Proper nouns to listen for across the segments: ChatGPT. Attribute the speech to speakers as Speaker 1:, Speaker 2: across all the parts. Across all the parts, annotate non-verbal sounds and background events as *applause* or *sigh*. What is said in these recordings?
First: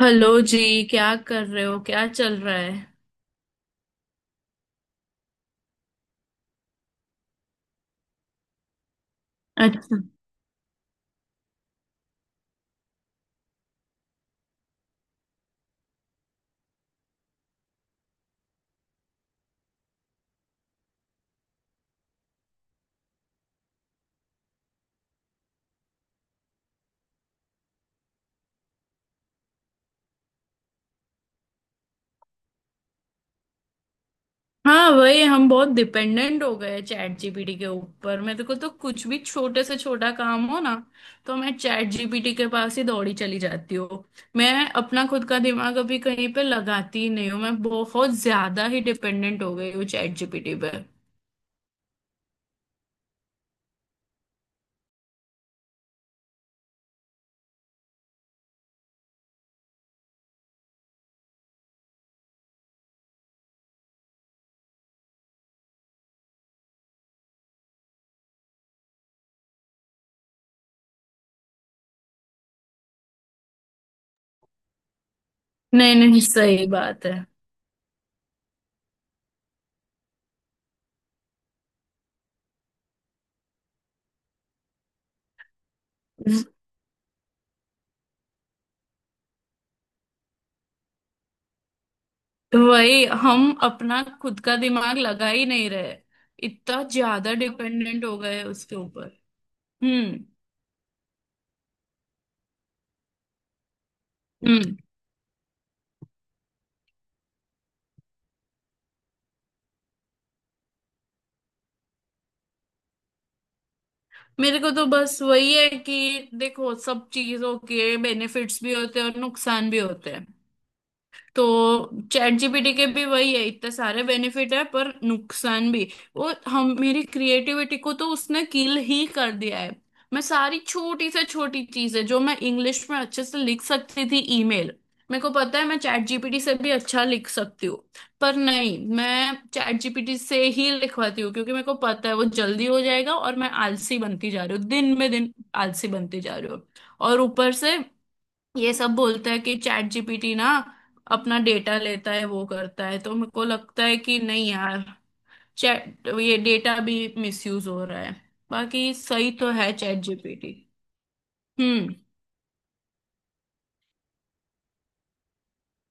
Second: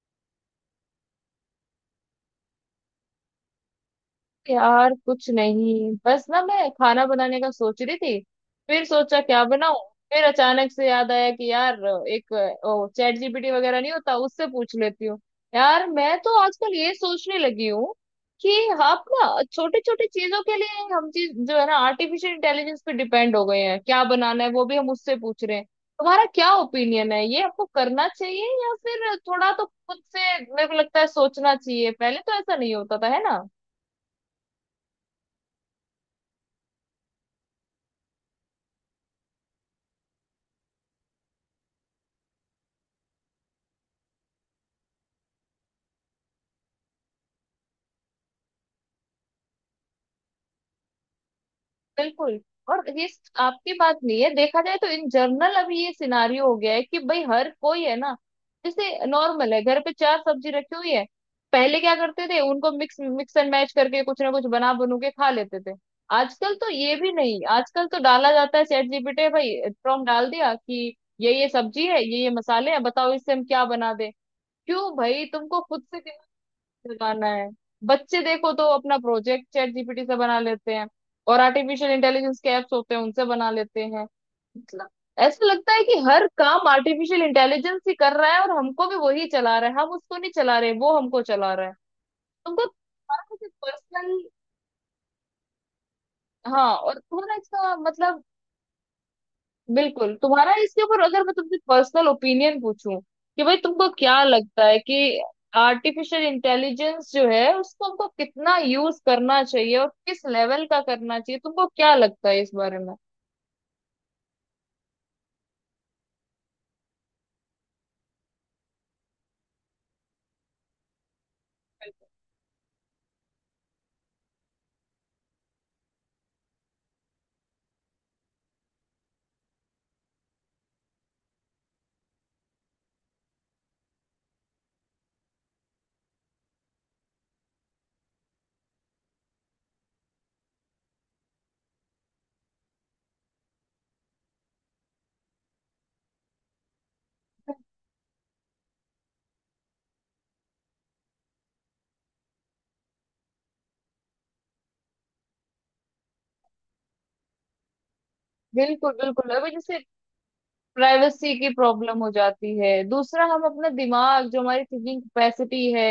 Speaker 1: Hello जी। क्या कर रहे हो, क्या चल रहा है?
Speaker 2: यार कुछ नहीं, बस ना मैं खाना बनाने का सोच रही थी। फिर सोचा क्या बनाऊं।
Speaker 1: अच्छा।
Speaker 2: फिर अचानक से याद आया कि यार एक चैट जीपीटी वगैरह नहीं होता, उससे पूछ लेती हूँ। यार मैं तो आजकल ये सोचने लगी हूँ कि आप ना छोटी छोटी चीजों के लिए, हम चीज जो है ना, आर्टिफिशियल इंटेलिजेंस पे डिपेंड हो गए हैं। क्या बनाना है वो भी हम उससे पूछ रहे हैं। तुम्हारा क्या ओपिनियन है, ये आपको करना चाहिए या फिर थोड़ा तो खुद से, मेरे को लगता है, सोचना चाहिए। पहले तो ऐसा नहीं होता था, है ना।
Speaker 1: हाँ, वही हम बहुत डिपेंडेंट हो गए चैट जीपीटी के ऊपर। मेरे को तो कुछ भी छोटे से छोटा काम हो ना, तो मैं चैट जीपीटी के पास ही दौड़ी चली जाती हूँ। मैं अपना खुद का दिमाग अभी कहीं पे लगाती ही नहीं हूँ। मैं बहुत ज्यादा ही डिपेंडेंट हो गई हूँ चैट जीपीटी पे।
Speaker 2: बिल्कुल। और ये आपकी बात नहीं है, देखा जाए तो इन जनरल अभी ये सिनारियो हो गया है कि भाई हर कोई, है ना, जैसे नॉर्मल है, घर पे चार सब्जी रखी हुई है। पहले क्या करते थे, उनको मिक्स मिक्स एंड मैच करके कुछ ना कुछ बना बनू के खा लेते थे। आजकल तो ये भी नहीं, आजकल तो डाला जाता है चैट जीपीटी, भाई प्रॉम्प्ट डाल दिया कि ये सब्जी है, ये मसाले हैं, बताओ इससे हम क्या बना दें। क्यों भाई, तुमको खुद
Speaker 1: नहीं
Speaker 2: से
Speaker 1: नहीं, सही बात है।
Speaker 2: लगाना है। बच्चे देखो तो अपना प्रोजेक्ट चैट जीपीटी से बना लेते हैं, और आर्टिफिशियल इंटेलिजेंस के ऐप्स होते हैं उनसे बना लेते हैं। मतलब ऐसा लगता है कि हर काम आर्टिफिशियल इंटेलिजेंस ही कर रहा है, और हमको भी वही चला रहा है। हम उसको नहीं चला रहे, वो हमको चला रहा है। हमको
Speaker 1: वही,
Speaker 2: थोड़ा सा
Speaker 1: हम अपना
Speaker 2: पर्सनल।
Speaker 1: खुद का दिमाग लगा ही नहीं रहे।
Speaker 2: हाँ,
Speaker 1: इतना
Speaker 2: और
Speaker 1: ज्यादा
Speaker 2: थोड़ा इसका
Speaker 1: डिपेंडेंट हो
Speaker 2: मतलब,
Speaker 1: गए उसके ऊपर।
Speaker 2: बिल्कुल।
Speaker 1: हम्म।
Speaker 2: तुम्हारा इसके ऊपर, अगर मैं तुमसे पर्सनल ओपिनियन पूछूं कि भाई तुमको क्या लगता
Speaker 1: हम्म।
Speaker 2: है कि आर्टिफिशियल इंटेलिजेंस जो है उसको हमको कितना यूज करना चाहिए, और किस लेवल का करना चाहिए, तुमको क्या लगता है इस बारे में?
Speaker 1: मेरे को तो बस वही है कि देखो, सब चीजों के बेनिफिट्स भी होते हैं और नुकसान भी होते हैं। तो चैट जीपीटी के भी वही है, इतने सारे बेनिफिट है पर नुकसान भी। वो हम मेरी क्रिएटिविटी को तो उसने किल ही कर दिया है। मैं सारी छोटी से छोटी चीजें जो मैं इंग्लिश में अच्छे से लिख सकती थी, ईमेल। मेरे को पता है मैं चैट जीपीटी से भी अच्छा लिख सकती हूँ। पर नहीं, मैं चैट जीपीटी से ही लिखवाती हूँ क्योंकि मेरे को पता है वो जल्दी हो जाएगा और मैं आलसी बनती जा रही हूँ दिन में दिन। आलसी बनती जा रही हूँ। और ऊपर से ये सब बोलता है कि चैट जीपीटी ना अपना डेटा लेता है, वो करता है। तो मेरे को लगता है कि नहीं यार, चैट ये डेटा भी मिसयूज हो रहा है।
Speaker 2: बिल्कुल,
Speaker 1: बाकी सही
Speaker 2: बिल्कुल। अभी
Speaker 1: तो है
Speaker 2: जैसे
Speaker 1: चैट जीपीटी।
Speaker 2: प्राइवेसी की
Speaker 1: हम्म।
Speaker 2: प्रॉब्लम हो जाती है, दूसरा हम अपना दिमाग, जो हमारी थिंकिंग कैपेसिटी है,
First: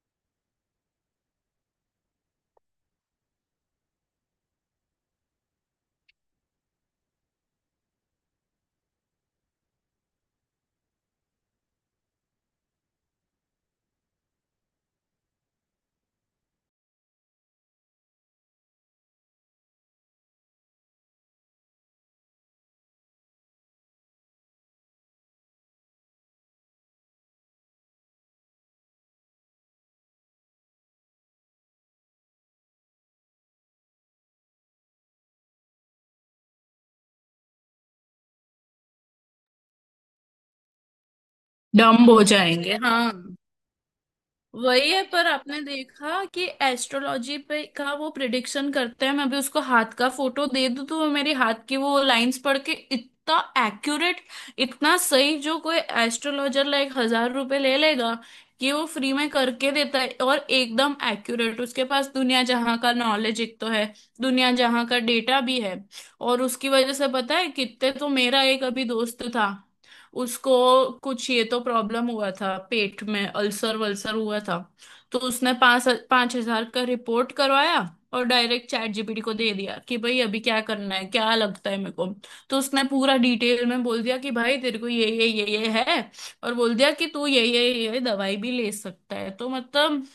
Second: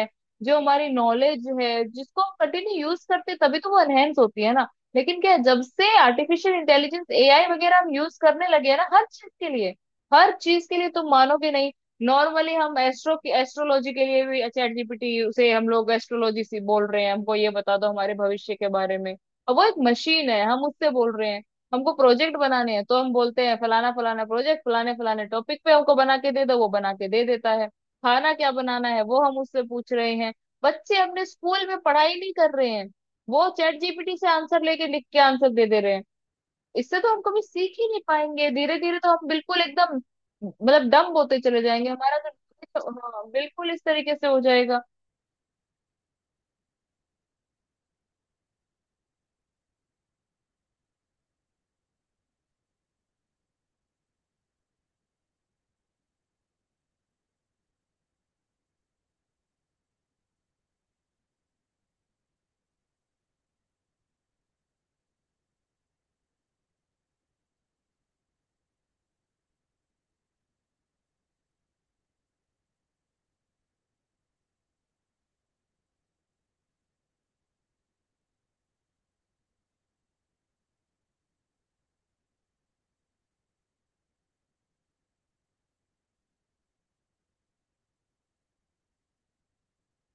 Speaker 2: जो हमारी नॉलेज है, जिसको हम कंटिन्यू यूज करते हैं, तभी तो वो एनहेंस होती है ना। लेकिन क्या है, जब से आर्टिफिशियल इंटेलिजेंस, एआई वगैरह हम यूज करने लगे हैं ना, हर चीज के लिए, हर चीज के लिए, तुम मानोगे नहीं, नॉर्मली हम एस्ट्रोलॉजी के लिए भी चैट जीपीटी से, हम लोग एस्ट्रोलॉजी से बोल रहे हैं, हमको ये बता दो हमारे भविष्य के बारे में। और वो एक मशीन है, हम उससे बोल रहे हैं। हमको प्रोजेक्ट बनाने हैं तो हम बोलते हैं फलाना फलाना प्रोजेक्ट, फलाने फलाने टॉपिक पे हमको बना के दे दो, वो बना के दे देता है। खाना क्या बनाना है वो हम उससे पूछ रहे हैं। बच्चे अपने स्कूल में पढ़ाई नहीं कर रहे हैं, वो चैट जीपीटी से आंसर लेके, लिख के आंसर दे दे रहे हैं। इससे तो हम कभी सीख ही नहीं पाएंगे। धीरे धीरे तो हम बिल्कुल एकदम, मतलब डम होते चले जाएंगे
Speaker 1: डम्ब
Speaker 2: हमारा।
Speaker 1: हो जाएंगे,
Speaker 2: तो
Speaker 1: हाँ।
Speaker 2: हाँ, बिल्कुल इस तरीके से हो जाएगा।
Speaker 1: वही है। पर आपने देखा कि एस्ट्रोलॉजी पे का वो प्रिडिक्शन करते हैं, मैं भी उसको हाथ का फोटो दे दूं तो वो मेरी हाथ की वो लाइंस पढ़ के इतना एक्यूरेट, इतना सही, जो कोई एस्ट्रोलॉजर लाइक 1,000 रुपए ले लेगा कि वो फ्री में करके देता है और एकदम एक्यूरेट। उसके पास दुनिया जहां का नॉलेज एक तो है, दुनिया जहां का डेटा भी है। और उसकी वजह से पता है कितने। तो मेरा एक अभी दोस्त था, उसको कुछ ये तो प्रॉब्लम हुआ था पेट में, अल्सर वल्सर हुआ था। तो उसने 5-5 हजार का रिपोर्ट करवाया और डायरेक्ट चैट जीपीटी को दे दिया कि भाई अभी क्या करना है, क्या लगता है मेरे को। तो उसने पूरा डिटेल में बोल दिया कि भाई तेरे को ये है। और बोल दिया कि तू ये दवाई भी ले सकता है। तो मतलब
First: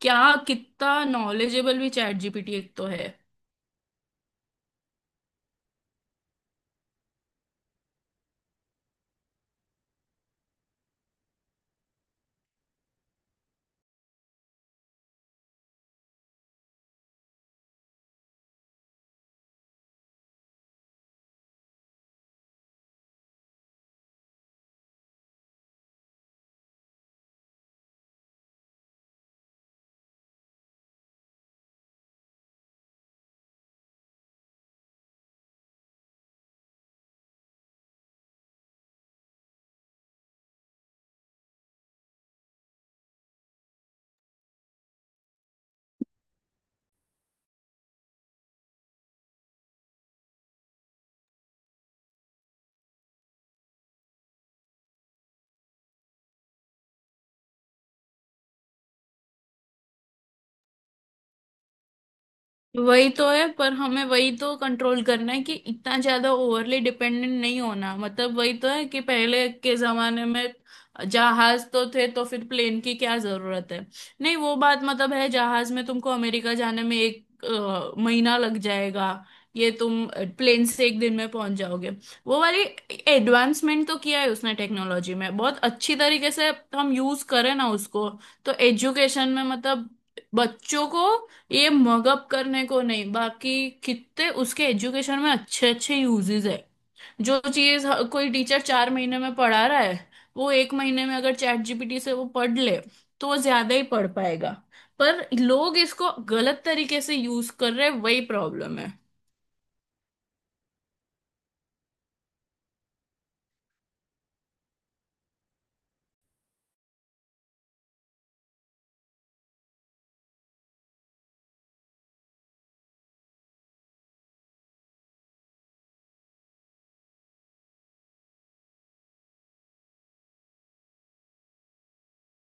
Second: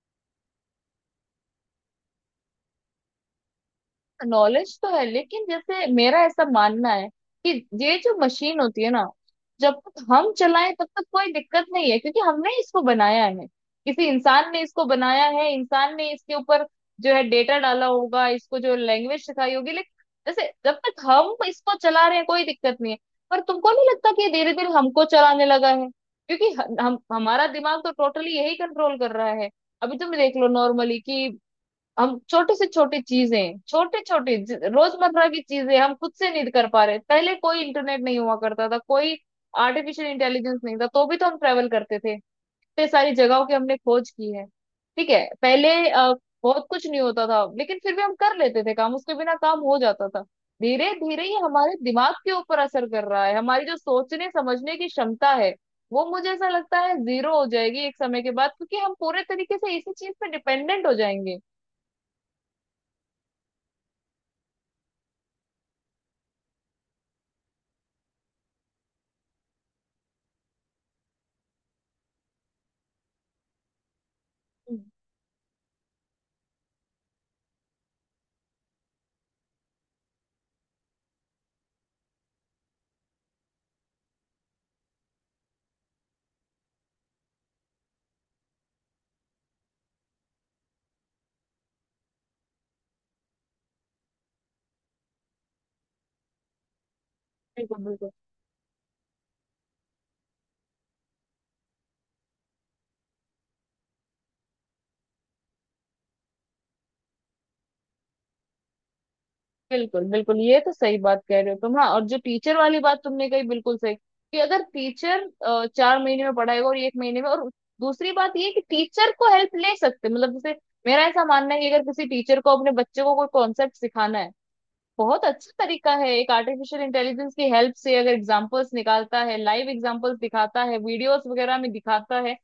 Speaker 1: क्या, कितना नॉलेजेबल भी चैट जीपीटी एक तो है।
Speaker 2: नॉलेज तो है, लेकिन जैसे मेरा ऐसा मानना है कि ये जो मशीन होती है ना, जब तक हम चलाएं तब तक कोई दिक्कत नहीं है, क्योंकि हमने इसको बनाया है, किसी इंसान ने इसको बनाया है। इंसान ने इसके ऊपर जो है डेटा डाला होगा, इसको जो लैंग्वेज सिखाई होगी, लेकिन जैसे जब तक हम इसको चला रहे हैं कोई दिक्कत नहीं है। पर तुमको नहीं लगता कि धीरे धीरे हमको चलाने लगा है, क्योंकि हमारा दिमाग तो टोटली यही कंट्रोल कर रहा है। अभी तुम देख लो, नॉर्मली कि हम छोटे से छोटे चीजें, छोटे छोटे रोजमर्रा की चीजें हम खुद से नहीं कर पा रहे। पहले कोई इंटरनेट नहीं हुआ करता था, कोई आर्टिफिशियल इंटेलिजेंस नहीं था, तो भी तो हम ट्रेवल करते थे। इतने सारी जगहों की हमने खोज की है। ठीक है, पहले बहुत कुछ नहीं होता था, लेकिन फिर भी हम कर लेते थे, काम उसके बिना काम हो जाता था। धीरे धीरे ही हमारे दिमाग के ऊपर असर कर रहा है, हमारी जो सोचने समझने की क्षमता है वो, मुझे ऐसा लगता है, जीरो हो जाएगी एक समय के बाद, क्योंकि हम पूरे तरीके से इसी चीज पे डिपेंडेंट हो जाएंगे।
Speaker 1: वही तो है पर हमें वही तो कंट्रोल करना है कि इतना ज्यादा ओवरली डिपेंडेंट नहीं होना। मतलब वही तो है कि पहले के जमाने में जहाज तो थे तो फिर प्लेन की क्या जरूरत है। नहीं वो बात मतलब है, जहाज में तुमको अमेरिका जाने में एक महीना लग जाएगा। ये तुम प्लेन से 1 दिन में पहुंच जाओगे। वो वाली एडवांसमेंट तो किया है उसने टेक्नोलॉजी में बहुत अच्छी तरीके से। हम यूज करें ना उसको। तो एजुकेशन में मतलब बच्चों को ये मगअप करने को नहीं। बाकी कितने उसके एजुकेशन में अच्छे अच्छे यूजेस है। जो
Speaker 2: बिल्कुल,
Speaker 1: चीज
Speaker 2: बिल्कुल,
Speaker 1: कोई टीचर 4 महीने में पढ़ा रहा है, वो 1 महीने में अगर चैट जीपीटी से वो पढ़ ले तो वो ज्यादा ही पढ़ पाएगा। पर लोग इसको गलत तरीके से यूज कर रहे हैं, वही प्रॉब्लम है।
Speaker 2: बिल्कुल, बिल्कुल, ये तो सही बात कह रहे हो तुम। हाँ, और जो टीचर वाली बात तुमने कही, बिल्कुल सही, कि अगर टीचर 4 महीने में पढ़ाएगा, और 1 महीने में, और दूसरी बात ये कि टीचर को हेल्प ले सकते हैं। मतलब जैसे मेरा ऐसा मानना है कि अगर किसी टीचर को अपने बच्चे को कोई कॉन्सेप्ट सिखाना है, बहुत अच्छा तरीका है एक, आर्टिफिशियल इंटेलिजेंस की हेल्प से अगर एग्जांपल्स निकालता है, लाइव एग्जांपल्स दिखाता है, वीडियोस वगैरह में दिखाता है,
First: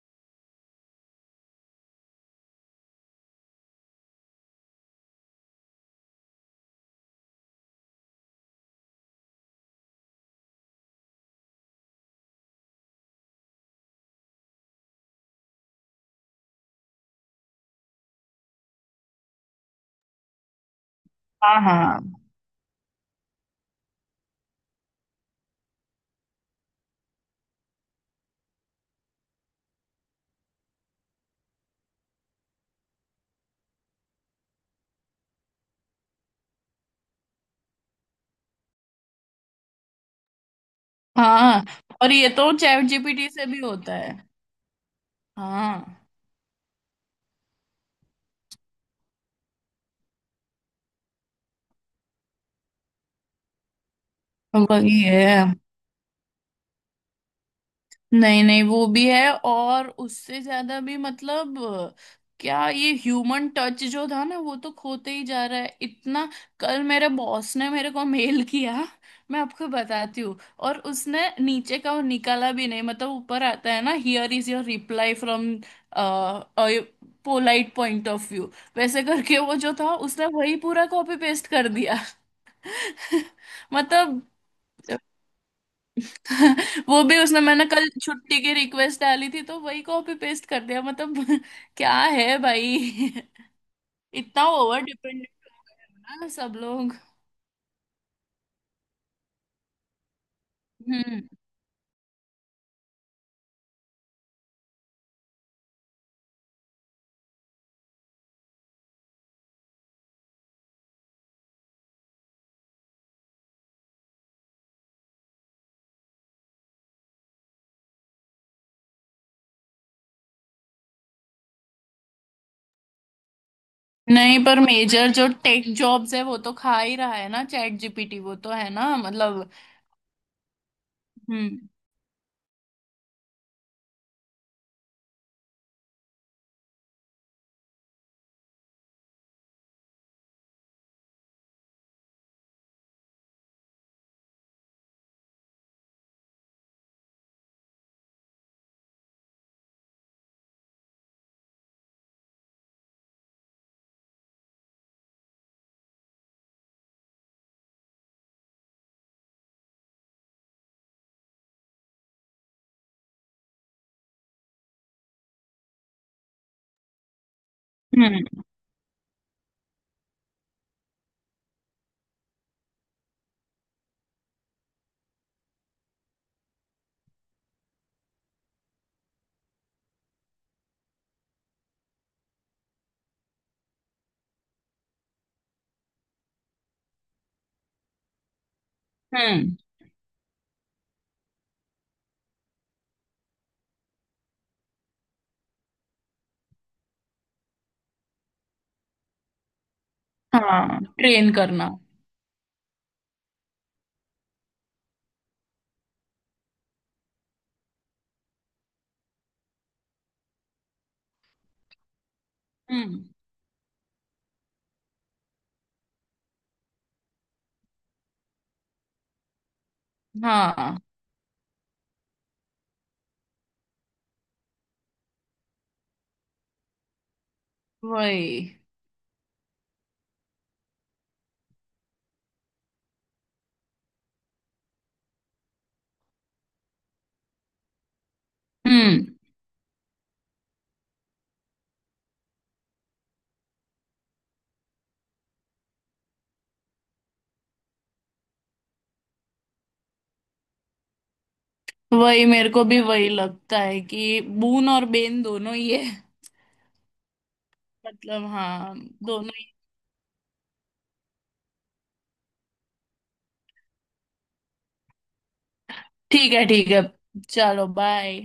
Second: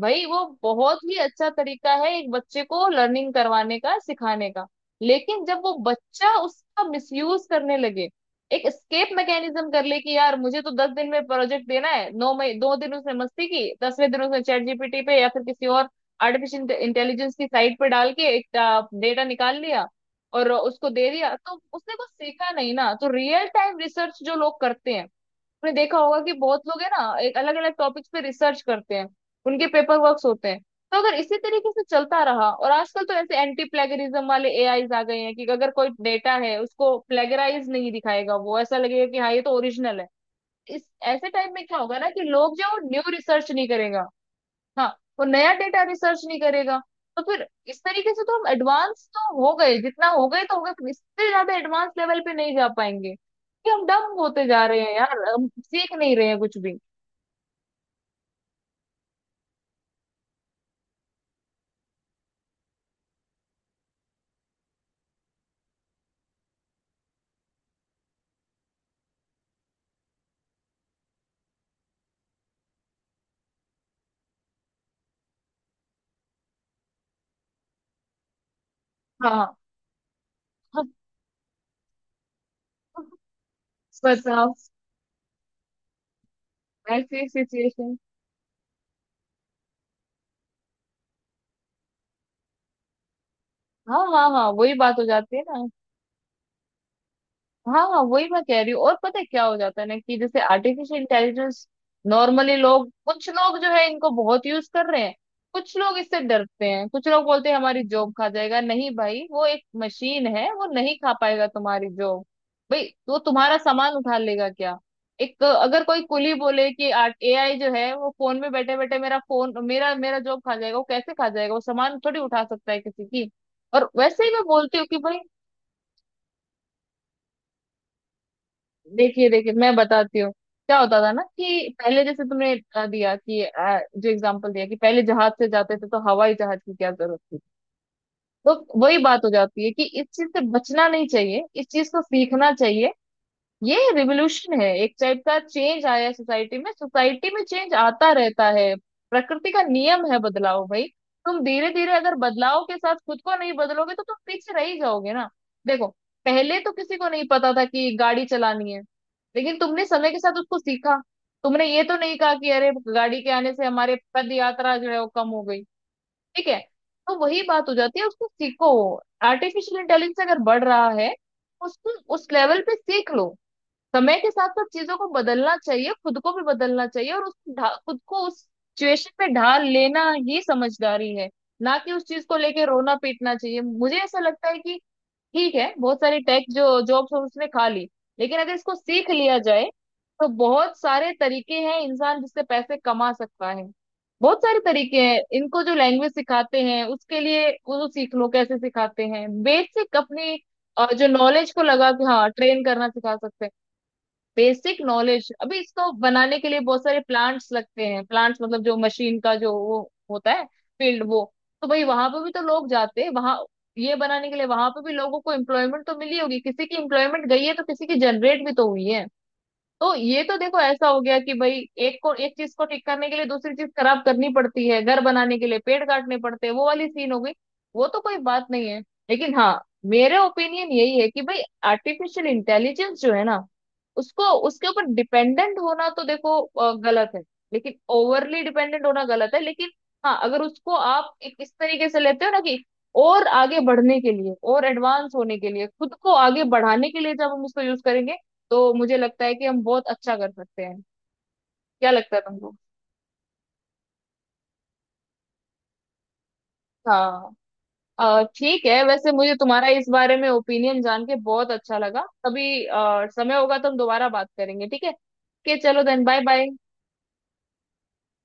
Speaker 2: भाई वो बहुत ही अच्छा तरीका है एक बच्चे को लर्निंग करवाने का, सिखाने का। लेकिन जब वो बच्चा उसका मिसयूज करने लगे, एक स्केप मैकेनिज्म कर ले कि यार मुझे तो 10 दिन में प्रोजेक्ट देना है, नौ मई दो दिन उसने मस्ती की, 10वें दिन उसने चैट जीपीटी पे या फिर किसी और आर्टिफिशियल इंटेलिजेंस की साइट पे डाल के एक डेटा निकाल लिया और उसको दे दिया, तो
Speaker 1: हाँ
Speaker 2: उसने
Speaker 1: हाँ
Speaker 2: कुछ सीखा नहीं ना। तो रियल टाइम रिसर्च जो लोग करते हैं, आपने देखा होगा कि बहुत लोग है ना एक, अलग अलग टॉपिक्स पे रिसर्च करते हैं, उनके पेपर वर्क्स होते हैं। तो अगर इसी तरीके से चलता रहा, और आजकल तो ऐसे एंटी प्लेगरिज्म वाले एआईज आ गए हैं कि अगर कोई डेटा है उसको प्लेगराइज नहीं दिखाएगा, वो ऐसा लगेगा कि हाँ ये तो ओरिजिनल है। इस ऐसे टाइम में
Speaker 1: हाँ।
Speaker 2: क्या होगा ना
Speaker 1: और
Speaker 2: कि
Speaker 1: ये तो
Speaker 2: लोग जो
Speaker 1: चैट
Speaker 2: न्यू
Speaker 1: जीपीटी से
Speaker 2: रिसर्च
Speaker 1: भी
Speaker 2: नहीं
Speaker 1: होता
Speaker 2: करेगा।
Speaker 1: है।
Speaker 2: हाँ, वो नया डेटा
Speaker 1: हाँ।
Speaker 2: रिसर्च नहीं करेगा। तो फिर इस तरीके से तो हम एडवांस तो हो गए जितना हो गए तो हो गए, पर इससे ज्यादा एडवांस लेवल पे नहीं जा पाएंगे, कि हम डम होते जा रहे हैं
Speaker 1: वही
Speaker 2: यार, हम
Speaker 1: है।
Speaker 2: सीख नहीं रहे हैं कुछ भी।
Speaker 1: नहीं नहीं, वो भी है और उससे ज्यादा भी। मतलब क्या, ये ह्यूमन टच जो था ना, वो तो खोते ही जा रहा है इतना। कल मेरे बॉस ने मेरे को मेल *laughs* किया। मैं आपको बताती हूँ। और उसने नीचे का वो निकाला भी नहीं। मतलब ऊपर आता है ना, here is your reply from polite point of view, वैसे करके वो
Speaker 2: हाँ।
Speaker 1: जो था उसने वही पूरा
Speaker 2: *laughs*
Speaker 1: कॉपी पेस्ट कर दिया। *laughs* मतलब।
Speaker 2: बताओ।
Speaker 1: वो भी
Speaker 2: ऐसी
Speaker 1: उसने, मैंने कल
Speaker 2: सिचुएशन।
Speaker 1: छुट्टी की रिक्वेस्ट डाली थी तो वही कॉपी पेस्ट कर दिया, मतलब *laughs* क्या है भाई।
Speaker 2: हाँ,
Speaker 1: *laughs*
Speaker 2: हाँ,
Speaker 1: इतना
Speaker 2: हाँ, वही
Speaker 1: ओवर
Speaker 2: बात हो
Speaker 1: डिपेंडेंट
Speaker 2: जाती है ना।
Speaker 1: ना सब लोग।
Speaker 2: हाँ, हाँ, वही मैं कह रही हूँ। और पता है क्या हो जाता है ना कि जैसे आर्टिफिशियल
Speaker 1: हम्म।
Speaker 2: इंटेलिजेंस, नॉर्मली लोग, कुछ लोग जो है इनको बहुत यूज कर रहे हैं, कुछ लोग इससे डरते हैं, कुछ लोग बोलते हैं हमारी जॉब खा जाएगा। नहीं भाई, वो एक मशीन है, वो नहीं खा पाएगा तुम्हारी जॉब। भाई वो तुम्हारा सामान उठा लेगा क्या? एक अगर कोई कुली बोले कि एआई जो है वो फोन में बैठे बैठे मेरा फोन, मेरा मेरा जॉब खा जाएगा, वो कैसे खा जाएगा? वो सामान थोड़ी उठा सकता है किसी की। और वैसे ही
Speaker 1: नहीं
Speaker 2: मैं
Speaker 1: पर
Speaker 2: बोलती हूँ कि
Speaker 1: मेजर
Speaker 2: भाई,
Speaker 1: जो टेक जॉब्स है वो तो खा ही रहा है ना चैट जीपीटी, वो तो है ना,
Speaker 2: देखिए,
Speaker 1: मतलब।
Speaker 2: देखिए, मैं बताती हूँ क्या होता था ना
Speaker 1: हम्म।
Speaker 2: कि पहले जैसे तुमने दिया कि जो एग्जांपल दिया कि पहले जहाज से जाते थे, तो हवाई जहाज की क्या जरूरत थी। तो वही बात हो जाती है, कि इस चीज से बचना नहीं चाहिए, इस चीज को सीखना चाहिए। ये रिवोल्यूशन है, एक टाइप का चेंज आया है सोसाइटी में। सोसाइटी में चेंज आता रहता है, प्रकृति का नियम है बदलाव भाई। तुम धीरे धीरे अगर बदलाव के साथ खुद को नहीं बदलोगे, तो तुम पीछे रह ही जाओगे ना। देखो, पहले तो किसी को नहीं पता था कि गाड़ी चलानी है, लेकिन तुमने समय के साथ उसको सीखा। तुमने ये तो नहीं कहा कि अरे गाड़ी के आने से हमारे पद यात्रा जो है वो कम हो गई। ठीक है, तो वही बात हो जाती है, उसको
Speaker 1: हम्म।
Speaker 2: सीखो। आर्टिफिशियल इंटेलिजेंस अगर बढ़ रहा है, उसको उस लेवल पे सीख लो। समय के साथ साथ चीजों को बदलना चाहिए, खुद को भी बदलना चाहिए, और खुद को उस सिचुएशन में ढाल लेना ही समझदारी है। ना कि उस चीज को लेके रोना पीटना चाहिए। मुझे ऐसा लगता है कि ठीक है, बहुत सारी टेक जो जॉब्स उसने खा ली, लेकिन अगर इसको सीख लिया
Speaker 1: हम्म।
Speaker 2: जाए, तो बहुत सारे तरीके हैं इंसान जिससे पैसे कमा सकता है। बहुत सारे तरीके हैं, इनको जो लैंग्वेज सिखाते हैं उसके लिए, वो तो सीख लो कैसे सिखाते हैं, बेसिक अपनी
Speaker 1: हाँ,
Speaker 2: जो
Speaker 1: ट्रेन
Speaker 2: नॉलेज को
Speaker 1: करना।
Speaker 2: लगा के, हाँ, ट्रेन करना सिखा सकते हैं। बेसिक नॉलेज, अभी इसको बनाने के लिए बहुत सारे प्लांट्स लगते हैं, प्लांट्स मतलब जो मशीन का जो वो होता है, फील्ड वो, तो भाई वहां पे भी तो लोग जाते
Speaker 1: हम्म।
Speaker 2: हैं वहां, ये बनाने के लिए। वहां पे भी लोगों को एम्प्लॉयमेंट तो मिली होगी, किसी की एम्प्लॉयमेंट गई है तो किसी की जनरेट भी तो हुई है। तो ये तो देखो,
Speaker 1: हाँ,
Speaker 2: ऐसा हो गया कि भाई एक को, एक चीज को ठीक करने के लिए दूसरी चीज खराब करनी पड़ती है, घर बनाने के लिए पेड़ काटने पड़ते हैं, वो वाली सीन हो गई। वो तो कोई
Speaker 1: वही।
Speaker 2: बात नहीं है। लेकिन हाँ, मेरे ओपिनियन यही है कि भाई आर्टिफिशियल इंटेलिजेंस जो है ना, उसको, उसके ऊपर डिपेंडेंट होना तो देखो गलत है, लेकिन ओवरली डिपेंडेंट होना
Speaker 1: हम्म।
Speaker 2: गलत है, लेकिन हाँ, अगर उसको आप एक इस तरीके से लेते हो ना कि और आगे बढ़ने के लिए, और एडवांस होने के लिए, खुद को आगे बढ़ाने के लिए जब हम उसको यूज करेंगे, तो मुझे लगता है कि हम बहुत अच्छा कर सकते हैं। क्या लगता है
Speaker 1: वही, मेरे
Speaker 2: तुमको?
Speaker 1: को भी वही लगता है कि बून और बेन दोनों ही है।
Speaker 2: हाँ।
Speaker 1: मतलब
Speaker 2: ठीक
Speaker 1: हाँ।
Speaker 2: है, वैसे
Speaker 1: दोनों।
Speaker 2: मुझे तुम्हारा इस बारे में ओपिनियन जान के बहुत अच्छा लगा। कभी समय होगा तो हम दोबारा बात करेंगे, ठीक है। के, चलो देन, बाय
Speaker 1: ठीक है
Speaker 2: बाय।
Speaker 1: ठीक है, चलो बाय।